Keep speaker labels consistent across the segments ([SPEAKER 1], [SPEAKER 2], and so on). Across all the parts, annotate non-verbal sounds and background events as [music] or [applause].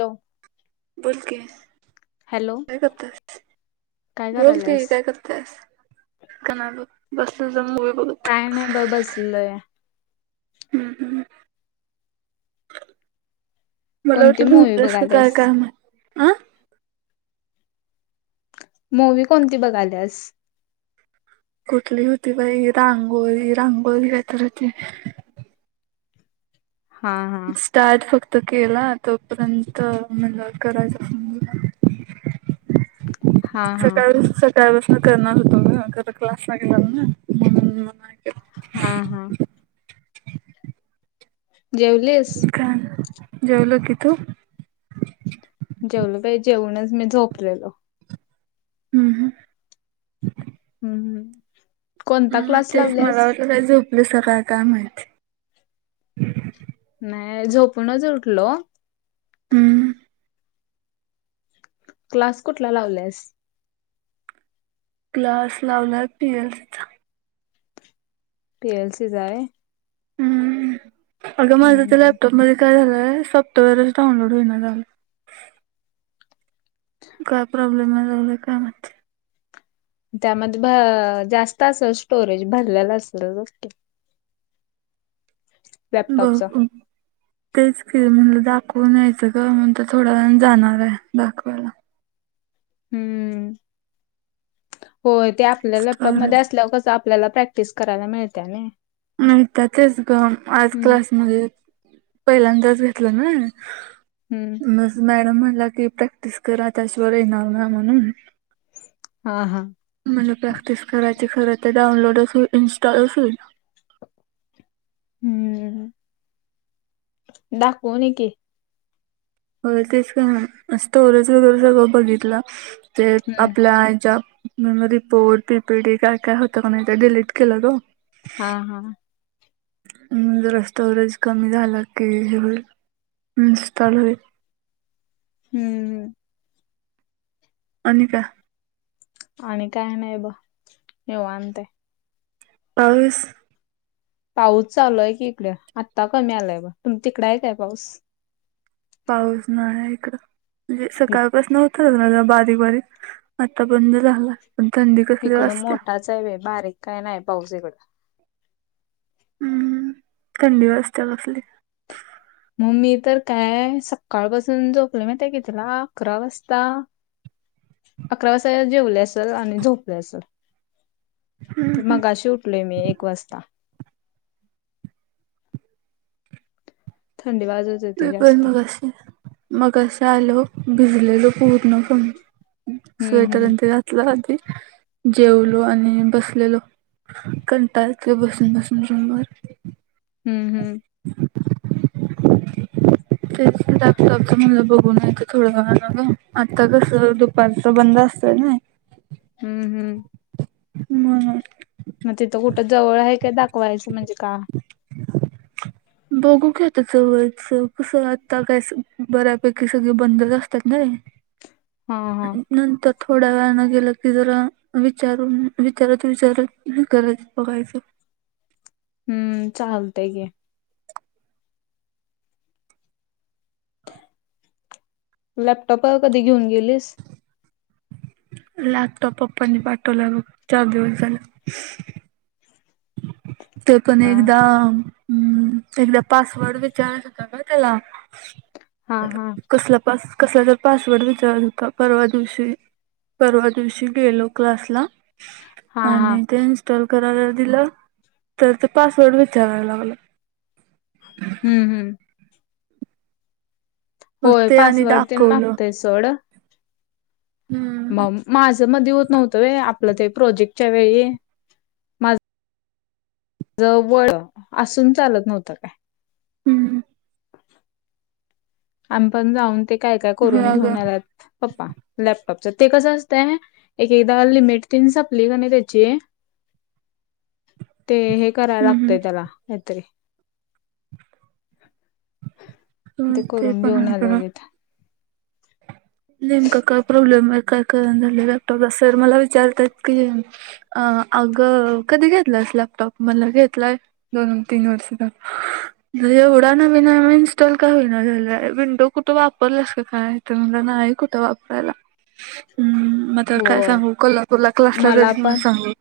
[SPEAKER 1] हो
[SPEAKER 2] बोलं की कायं करतेस.
[SPEAKER 1] काय
[SPEAKER 2] बोलं की
[SPEAKER 1] करायलास
[SPEAKER 2] कायं करतं ते. कायं नाहीं बघं बसलोय मूव्ही बघतं.
[SPEAKER 1] कायं नाहीं बां बसलोय.
[SPEAKER 2] हम्मं हम्मं मलां
[SPEAKER 1] कोणती
[SPEAKER 2] वाटलं
[SPEAKER 1] मूवी
[SPEAKER 2] झोपलेस की
[SPEAKER 1] बघायल्यास
[SPEAKER 2] कायं माहित. हं
[SPEAKER 1] मूव्ही कोणंती बघाल्यांस.
[SPEAKER 2] कुंठली होती बाई रांगोळी रांगोळी कायं तरी होती.
[SPEAKER 1] हा हा
[SPEAKER 2] स्टार्ट फक्त केला, तोपर्यंत म्हणल करायचं म्हणून.
[SPEAKER 1] हा हा
[SPEAKER 2] सकाळीच सका. त्यावेळीस करणार होतो गं. खर क्लास ला गेला ना म्हणून मग आता.
[SPEAKER 1] हा हा. जेवलीस.
[SPEAKER 2] जेवले की तू.
[SPEAKER 1] जेवले बाई जेवुणच मी झोपलेलो.
[SPEAKER 2] हम्म हम्.
[SPEAKER 1] हम् हम्
[SPEAKER 2] तेच मला वा काही झोपलं सगळ काय माहिती.
[SPEAKER 1] नाही झोपूनच उठलो.
[SPEAKER 2] हम्म.
[SPEAKER 1] क्लास कुठला लावल्यास.
[SPEAKER 2] ग्लास लावला पीएल सीचा.
[SPEAKER 1] पी एल सी जाय.
[SPEAKER 2] हम् अगं माझं तर
[SPEAKER 1] हम्म
[SPEAKER 2] लॅपटॉप मध्ये काय झालंय सॉफ्टवेअरच डाउनलोड होईना काल. काय प्रॉब्लेम नाही झाला काय म.
[SPEAKER 1] त्यामध्ये जास्त असेल स्टोरेज भरलेला असेल.
[SPEAKER 2] ब
[SPEAKER 1] लॅपटॉपचा
[SPEAKER 2] [inaudible] तेच फिल् म्हणला दाखवून यायचं ग म्हणून तर थोडा जण जाणार आहे दाखवायला.
[SPEAKER 1] हम्म हो ते आपल्या लॅपटॉपमध्ये
[SPEAKER 2] स्टोरेज
[SPEAKER 1] असल्यावर कस आपल्याला प्रॅक्टिस करायला मिळते ना.
[SPEAKER 2] नता तेच ग आज
[SPEAKER 1] हम्म
[SPEAKER 2] क्लासमध्येध्ये पहिल्यांदाच घेतलं ना.
[SPEAKER 1] हम्म.
[SPEAKER 2] मॅडम म्हणला की प्रॅक्टिस करा त्याच्यावर येणार ना म्हणून.
[SPEAKER 1] हा हा.
[SPEAKER 2] म्हला प्रॅक्टिस करायची खरं तर डाउनलोड असल इन्स्टॉल होईना.
[SPEAKER 1] दाखवणे की.
[SPEAKER 2] हो तेच का्टरच वगैरे सगळं बघितलं. ते
[SPEAKER 1] हम्म
[SPEAKER 2] आपल्या ज्या. मी म रिपोर्ट पी पी डी काय काय होतं का नाही ते डिलीट केलं ग.
[SPEAKER 1] हा हा.
[SPEAKER 2] जरा स्टोरेज कमी झालं की [unintelligible]
[SPEAKER 1] हम्म.
[SPEAKER 2] अनिता.
[SPEAKER 1] आणि काही नाही निवांत आहे.
[SPEAKER 2] पाऊस
[SPEAKER 1] पाऊस चालूय की इकडे आत्ता कमी आलाय ब तुम तिकड आहे काय पाऊस.
[SPEAKER 2] पाऊस नाहीे इकडं
[SPEAKER 1] इ-
[SPEAKER 2] सकाळपासन होत बारीक बारीक आता पण झाला थंडी कधी.
[SPEAKER 1] इकडं मोठाच आहे व बारीक काही नाही पाऊस इकडं.
[SPEAKER 2] हम्म थंडी वाजते [unintelligible]
[SPEAKER 1] मम्मी तर काय सकाळपासून झोपली माहिती किती ला अकरा वाजता. अकरा वाजता जेवली असल. आणि झोपली असल. ते मगशीे उठले मी एक वाजता. थंडी वाजत होती
[SPEAKER 2] मी पण
[SPEAKER 1] जास्त
[SPEAKER 2] मगाशी, मगाशी आलो. भिजलेलो पूर्णपणे.
[SPEAKER 1] हम्म
[SPEAKER 2] स्वेटर
[SPEAKER 1] हम्म
[SPEAKER 2] अन ते घातल आधी. जेवलो आणि बसलेलो. कंटाळा येतो बसून बसून रूम वर.
[SPEAKER 1] हम्म हम्म
[SPEAKER 2] तेच, लॅपटॉपच म्हटल बघू नाही तर थोडा वेळन. आत्ता कस दुपारच बंद असत ना.
[SPEAKER 1] हम्म हम्म
[SPEAKER 2] म्हणून
[SPEAKER 1] मग तिथ कुठ जवळ आहे काय, दाखवायच म्हणजे का
[SPEAKER 2] [inaudible] बघू की आता जवळच. कस आता काय बऱ्यापैकी सगळे बंदच असतात ना.
[SPEAKER 1] ह ह
[SPEAKER 2] नंतर थोड्या वेळान गेल की जरा विचार हम्म विचारत विचारत, हम्म करत बघायच.
[SPEAKER 1] हम्म, चालतय की. लॅपटॉप कधी घेऊन गेलीस.
[SPEAKER 2] लॅपटॉप पप्पांनी पाठवला ओ, चार दिवस झाल. ते पण
[SPEAKER 1] हा
[SPEAKER 2] एकदाम हम्म, एकदा पासवर्ड विचारयच होत का त्येला.
[SPEAKER 1] हा हा
[SPEAKER 2] कसल पास, कसला तर पासवर्ड विचारत होता. परवा दिवशी. परवा दिवशी गेलो क्लासला.
[SPEAKER 1] हा हा
[SPEAKER 2] आणि ते इन्स्टॉल करायला दिल. तर ते पासवर्ड विचारायला लागल.
[SPEAKER 1] हम्म हम्म
[SPEAKER 2] मग
[SPEAKER 1] होय,
[SPEAKER 2] ते आणि
[SPEAKER 1] पासवर्ड तेन
[SPEAKER 2] दाखवलं
[SPEAKER 1] मागतय सोड.
[SPEAKER 2] हम्म
[SPEAKER 1] मम माझ मध्ये होत नव्हत व्हय, आपल ते प्रोजेक्टच्या वेळी. माझ जवळ असून चालत नव्हत काय.
[SPEAKER 2] हम्म हम्म
[SPEAKER 1] आम्ही पण जाऊन, ते काय काय
[SPEAKER 2] हो
[SPEAKER 1] करून
[SPEAKER 2] अगं
[SPEAKER 1] घेऊन आलात. पप्पा, लॅपटॉपच ते कस असतय, एक एकदा लिमिट तीन संपली का नाही त्याची
[SPEAKER 2] [inaudible]
[SPEAKER 1] ते हे कराय
[SPEAKER 2] हम्म
[SPEAKER 1] लागतय त्याला काहीतरी.
[SPEAKER 2] हम्म, ते
[SPEAKER 1] करून
[SPEAKER 2] पण
[SPEAKER 1] घेऊन
[SPEAKER 2] आहे खर.
[SPEAKER 1] आलेलीत
[SPEAKER 2] नेमका काय प्रॉब्लेम आहे काय कळना झालय लॅपटॉपला. सर मला विचारतात की अ अग कधी घेतलायस लॅपटॉप, म्हटल घेतलाय दोन, तीन वर्ष झा एवढा नवीन आहे मग इन्स्टॉल का होईना झालाय? विंडो कुठे वापरलास का काय? तर म्हटल नाही. नाही कुठ वापरायला. हम्म, मत तर काय
[SPEAKER 1] होय
[SPEAKER 2] सांगू. कोल्हापूरला क्लासला
[SPEAKER 1] मला
[SPEAKER 2] जाते म्हणून
[SPEAKER 1] पण
[SPEAKER 2] सांगू.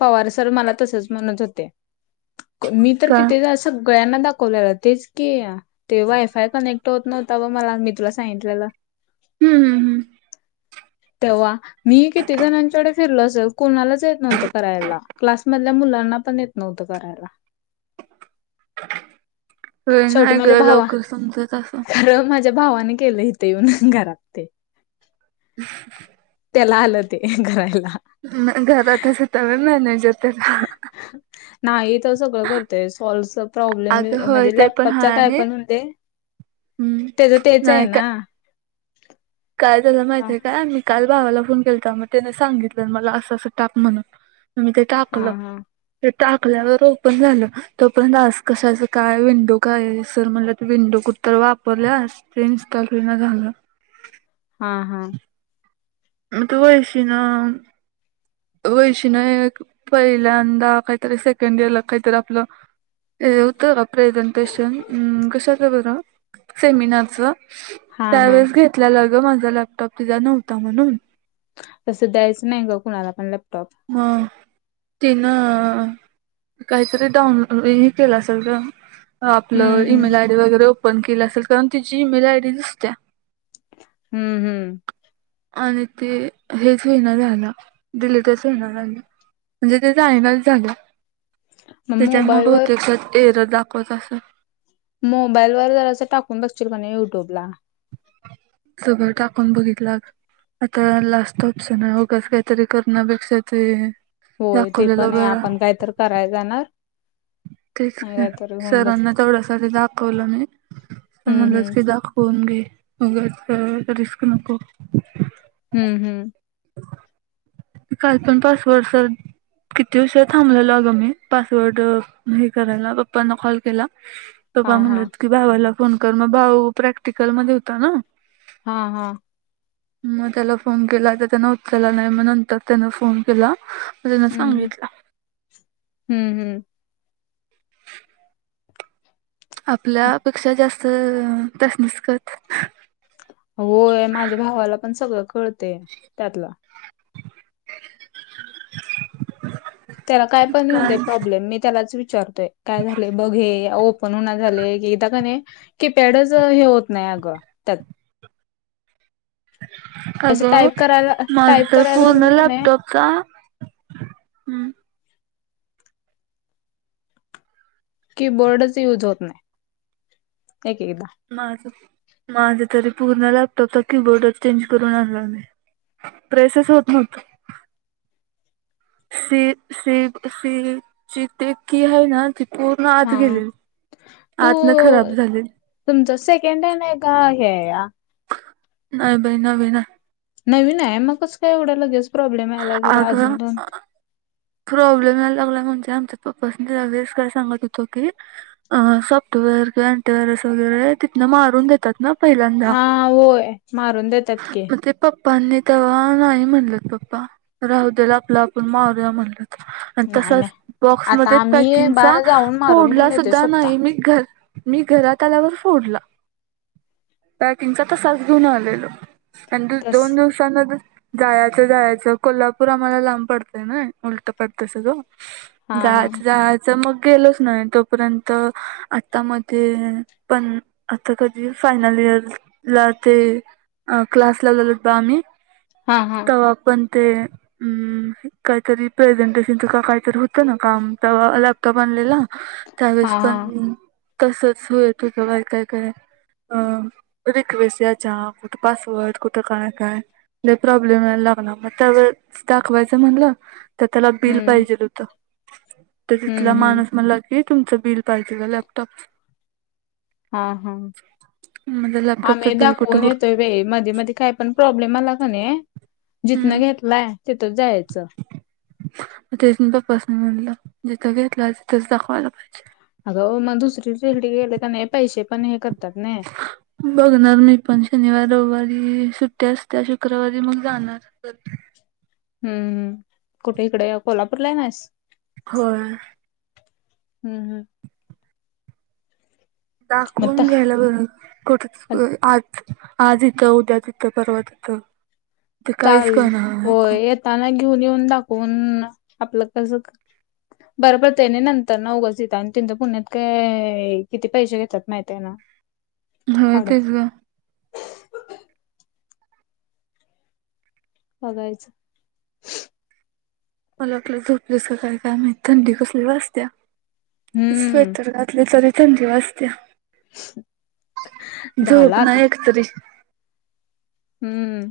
[SPEAKER 1] पवार सर मला तसच म्हणत होते. मी तर
[SPEAKER 2] का
[SPEAKER 1] कितीदा अस सगळ्यांना दाखवलेल. तेच की. ते वायफाय कनेक्ट होत नव्हता बघ. मला, मी तुला सांगितलेल.
[SPEAKER 2] हम्म हम्म हम्म
[SPEAKER 1] तेव्हा मी बी किती जणांकड फिरलं असलं, कोणालाच येत नव्हतं. करायला क्लास मधल्या मुलांना पण येत नव्हतं करायला.
[SPEAKER 2] अय
[SPEAKER 1] शेवटी
[SPEAKER 2] नाही ग लवकर समजत असंल.
[SPEAKER 1] ते भावाने केलंय हितं येऊन घरात ते.
[SPEAKER 2] [unintelligible]
[SPEAKER 1] त्याला आलं होते धरायला.
[SPEAKER 2] ना घरात असे तवे मॅनेज होते.
[SPEAKER 1] नाही तो सगळं करतोय सोल्व्हच प्रॉब्लेम
[SPEAKER 2] अगं होय
[SPEAKER 1] म्हणजे
[SPEAKER 2] ते पण
[SPEAKER 1] लॅपटॉपचा
[SPEAKER 2] हाय
[SPEAKER 1] काय
[SPEAKER 2] आणि
[SPEAKER 1] पण होऊन देन
[SPEAKER 2] [unintelligible]
[SPEAKER 1] त्याच त्याच आहे
[SPEAKER 2] नाही काय
[SPEAKER 1] ना.
[SPEAKER 2] काय झालं माहित
[SPEAKER 1] हा
[SPEAKER 2] आहे का? काल भावाला फोन केलता मग त्याने सांगितलंन मला असं-असं टाक म्हणून मी ते टाकलं.
[SPEAKER 1] हा
[SPEAKER 2] ते टाकल्यावर ओपन झालं तोपर्यंत असं कशाचं काय विंडो काय सर म्हटलं विंडो कुठं ते वापरल्यास ते इन्स्टॉल होईना झालं.
[SPEAKER 1] हां हां
[SPEAKER 2] त्या वैष्णवी न. वैष्णवी न पहिल्यांदा काहीतरी सेकंड इयरला काहीतरी आपलं ते होतं प्रेझेंटेशन अं कशाच बरं? सेमिनारच
[SPEAKER 1] हा हा
[SPEAKER 2] त्यावेळेस घेतलेला ग माझा लॅपटॉप तिचा नव्हता म्हणून.
[SPEAKER 1] तसं द्यायचं नाही ग कुणाला पण लॅपटॉप.
[SPEAKER 2] म तिनं काही तरी डाऊन हे केलं असलं ग. आपलं
[SPEAKER 1] हम्म
[SPEAKER 2] ईमेल आयडी वगैरे ओपन केलं असेल कारण तिची ईमेल आयडी दिसतेया.
[SPEAKER 1] हम्म हम्म.
[SPEAKER 2] आणि ते हेच होईना झालं डिलिटच [unintelligible] म्हणजे ते जायनाच झाल.
[SPEAKER 1] मग
[SPEAKER 2] त्याच्यामुळे
[SPEAKER 1] मोबाईलवर
[SPEAKER 2] बहुतेक एरर दाखवत असन.
[SPEAKER 1] मोबाईल वर जरा स टाकून बघशील का नाही युट्यूब ला.
[SPEAKER 2] सगळं टाकून बघितल. आता लास्ट ऑप्शन आहे उगाच काहीतरी करण्यापेक्षा ते.
[SPEAKER 1] होय ते
[SPEAKER 2] दाखवलेलं
[SPEAKER 1] पण आहे
[SPEAKER 2] बरं
[SPEAKER 1] आपण काय तर करायला जाणार.
[SPEAKER 2] तेच
[SPEAKER 1] आणि
[SPEAKER 2] की
[SPEAKER 1] कायतरी होऊन
[SPEAKER 2] सरांना
[SPEAKER 1] बसत
[SPEAKER 2] तेवढ्या साठी दाखवलं नाही सर
[SPEAKER 1] हम्म
[SPEAKER 2] म्हणलच
[SPEAKER 1] हम्म
[SPEAKER 2] की दाखव फोन घे उगाच का रिस्क नको.
[SPEAKER 1] हम्म हम्म.
[SPEAKER 2] काही पण पासवर्ड सांग. किती उशीर थांबलेलो अगं मी पासवर्ड नाही करायला पप्पाना कॉल केला.
[SPEAKER 1] हा
[SPEAKER 2] पप्पा
[SPEAKER 1] हा
[SPEAKER 2] म्हणलंत की भावाला फोन कर मग भाऊ प्रॅक्टिकलमध्ये होता ना.
[SPEAKER 1] हा-हा.
[SPEAKER 2] मग त्याला फोन केला तर त्यान उतरला नाही मग नंतर त्यान फोन केला. त्यान सांगितलं.
[SPEAKER 1] हम्म-हम्म.
[SPEAKER 2] आपल्या पेक्षा जास्त त्यासनीस कळतं.
[SPEAKER 1] होय माझ्या भावाला पण सगळ कळतंय त्यातलं. त्याला काय पण येऊ दे प्रॉब्लेम मी त्यालाच विचारतोय काय झालेय बघ हे. हे ओपन होईना झालय एकेकदा नाही कीपॅडच हे होत नाही अगं त्यात तसं
[SPEAKER 2] अगं
[SPEAKER 1] टाईप करायला
[SPEAKER 2] माझ
[SPEAKER 1] टाईप करायला लागलं
[SPEAKER 2] पूर्ण
[SPEAKER 1] का नाही
[SPEAKER 2] लॅपटॉपचा
[SPEAKER 1] कीबोर्डच युज होत नाही एकेकदा
[SPEAKER 2] माझं माझं तरी पूर्ण लॅपटॉपचा कीबोर्डच चेंज करून आणला मी प्रेसेच होत नव्हत शिफ्ट शिफ्ट शिफ्ट जित की आहे ना ति पूर्ण आत
[SPEAKER 1] हा.
[SPEAKER 2] गेलेली
[SPEAKER 1] तू
[SPEAKER 2] आतन खराब झाली
[SPEAKER 1] तुमचं सेकंड हँड आहे का हे आहे या
[SPEAKER 2] नाही बाई नवीन हाय
[SPEAKER 1] नवीन आहे मग कस काय एवढ्या लगेच प्रॉब्लेम यायलाय खरं
[SPEAKER 2] अगं
[SPEAKER 1] अजून दोन
[SPEAKER 2] प्रॉब्लेम यायला लागलाय म्हणजे आमच्या पप्पाासनि लगेच काय सांगत होतो की अ सॉफ्टवेेअर एंटी वायरस वगैरे तीतन मा लोन देतात ना पहिल्यांदा
[SPEAKER 1] हा होय मारून देतात की
[SPEAKER 2] म ते पप्पांनी तवा नाही म्हणलंत पप्पा राहू देल आपलं आपण मारूया म्हणल आणि
[SPEAKER 1] नाही
[SPEAKER 2] तसाच
[SPEAKER 1] नाही. आता
[SPEAKER 2] बॉक्समध्येध्ये
[SPEAKER 1] आम्ही
[SPEAKER 2] पॅकिंगचा
[SPEAKER 1] बाळ जाऊन मारून
[SPEAKER 2] फोडला
[SPEAKER 1] घेऊन येतोय
[SPEAKER 2] सुद्धा
[SPEAKER 1] स्वतः
[SPEAKER 2] नाही मी घर मी घरात आल्यावर फोडला पॅकिंगचा तसाच घेऊन आलेलो आणि दु
[SPEAKER 1] तस
[SPEAKER 2] दोन दिवसांना जायचं जायचं कोल्हापूर आम्हाला लांब पडतय ना उलटं पडतय सगळ
[SPEAKER 1] हा हा.
[SPEAKER 2] जायाचं जायाचं च मग गेलोच नाही तोपर्यंत आता मते पण आता कधी फायनल इयर ला ते अ क्लास लावलेलीत बघ आम्ही
[SPEAKER 1] हा हा
[SPEAKER 2] तवा पण ते हू कायतरी प्रेझेंटेशनच का कायतरी होत ना काम तवा लॅपटॉप आणलेला त्यावेेळेस
[SPEAKER 1] हा हा
[SPEAKER 2] पण तसच होयत होत काय काय काय अ रिक्वेस्ट याच्या कुठ पासवर्ड कुठ काय काय लई प्रॉब्लेम यायला लागला मग त्यावेळेस दाखवायच म्हणल तर त्याला बिल
[SPEAKER 1] हम्म
[SPEAKER 2] पाहिजेल होत तर
[SPEAKER 1] हम्म
[SPEAKER 2] तिथला
[SPEAKER 1] हम्म
[SPEAKER 2] माणूस म्हणला कि तुमच बिल पाहिजेल आहे लॅपटॉप
[SPEAKER 1] हा हा
[SPEAKER 2] माझं लॅपटॉपचं
[SPEAKER 1] आम्ही
[SPEAKER 2] बिल कुठं
[SPEAKER 1] दाखवून
[SPEAKER 2] हुडक
[SPEAKER 1] येतोय मध्ये मध्ये काय पण प्रॉब्लेम आला कणी जिथन घेतलाय तिथच जायच
[SPEAKER 2] म तेच मी पप्पासनी म्हणल जिथ घेतलाय तिथच दाखवायला पाहिजे
[SPEAKER 1] अग अ मग दुसरी तिकडे गेले का नायी पैसे पण हे करतात नायी
[SPEAKER 2] बघणार मी पण शनिवार रविवारी सुट्टी असत्या शुक्रवारी मग जाणार [unintelligible]
[SPEAKER 1] हू कुठे इकडे कोल्हापूरला येणार आहेस
[SPEAKER 2] होय
[SPEAKER 1] हू हू मग त
[SPEAKER 2] दाखवून घ्यायला बर कुठ अ आज आज इथ उदया तिथ परवा तिथ ते काहीच कळणार नाही कोण
[SPEAKER 1] त्याना घेऊन येऊन दाखवून आपल कस बर पडतय आणि नंततरन उगच तिथ आणि तिथ पुण्यात काय किती पैसे घेत्यात माहितये ना
[SPEAKER 2] होय तेच
[SPEAKER 1] फाडच
[SPEAKER 2] ग
[SPEAKER 1] बघायच
[SPEAKER 2] मला वाटल झोपल्याच की काय माइत थंडी कसली वाजत्या स्वे
[SPEAKER 1] हम्म
[SPEAKER 2] [unintelligible] तरी थंडी वाजतेया
[SPEAKER 1] झालं
[SPEAKER 2] झोप
[SPEAKER 1] आता
[SPEAKER 2] नाय येत कधी
[SPEAKER 1] हम्म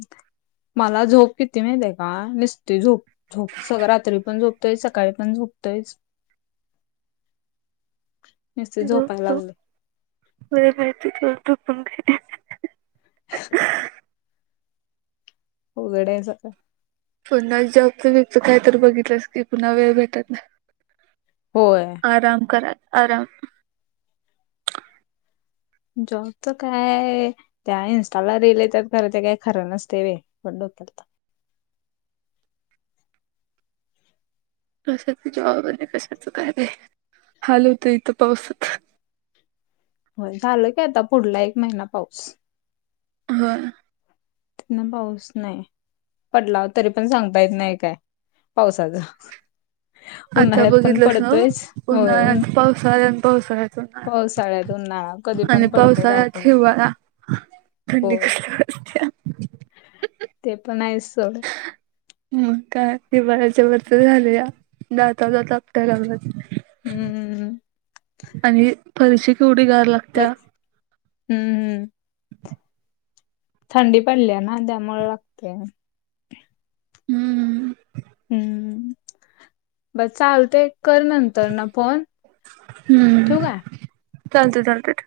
[SPEAKER 1] मला झोप किती मायती का निसती झोप झोप सगळ रात्री पण झोपतयच सकाळी पण झोपतयच
[SPEAKER 2] [inaudible]
[SPEAKER 1] नुसती झोपायला लागलोय
[SPEAKER 2] [unintelligible]
[SPEAKER 1] [inaudible] अवघड हाय बा
[SPEAKER 2] पुन्हा जॉबच बिब च काय तर बघितलस की पुन्हा वेळ भेटत नाय
[SPEAKER 1] होय
[SPEAKER 2] आराम करा आराम
[SPEAKER 1] जॉबच काय त्या इन्स्टाला रीलल येतात खर ते काही खर नसते वय पण डोक्यात ताप
[SPEAKER 2] कशाच जॉब अन कशाच काय बय हाल होतय इथ पाऊसच
[SPEAKER 1] होय झाल की आता पुढला एक महिना पाऊस
[SPEAKER 2] व्हय
[SPEAKER 1] न पाऊस नयी पडला तरी पण सांगता येत नायी काय पावसाच
[SPEAKER 2] [inaudible] आता बघितलस नाव
[SPEAKER 1] होय उन
[SPEAKER 2] उन्हाळ्याचा, पावसाळा आणि पावसाळ्यात,
[SPEAKER 1] पावसाळ्यात कधी
[SPEAKER 2] उन्हाळा आणि
[SPEAKER 1] पण पडतय
[SPEAKER 2] पावसाळा
[SPEAKER 1] काय पण होतय
[SPEAKER 2] हिवाळा थंडी
[SPEAKER 1] होय
[SPEAKER 2] कसली वाजतीया
[SPEAKER 1] ते पण हायच सोड
[SPEAKER 2] मग काय हिवाळ्याच वरच झालया दाता दात आपटाय लागलेत
[SPEAKER 1] हम्म
[SPEAKER 2] आणि फरशी केवढी गार लागत
[SPEAKER 1] बच हम्म थंडी पडलीया ना त्यामुळे लागतय
[SPEAKER 2] हम्म
[SPEAKER 1] हम्म बरं चालतंय कर नंत ठेवू
[SPEAKER 2] हम्म
[SPEAKER 1] काय
[SPEAKER 2] चालतंय, चालतंय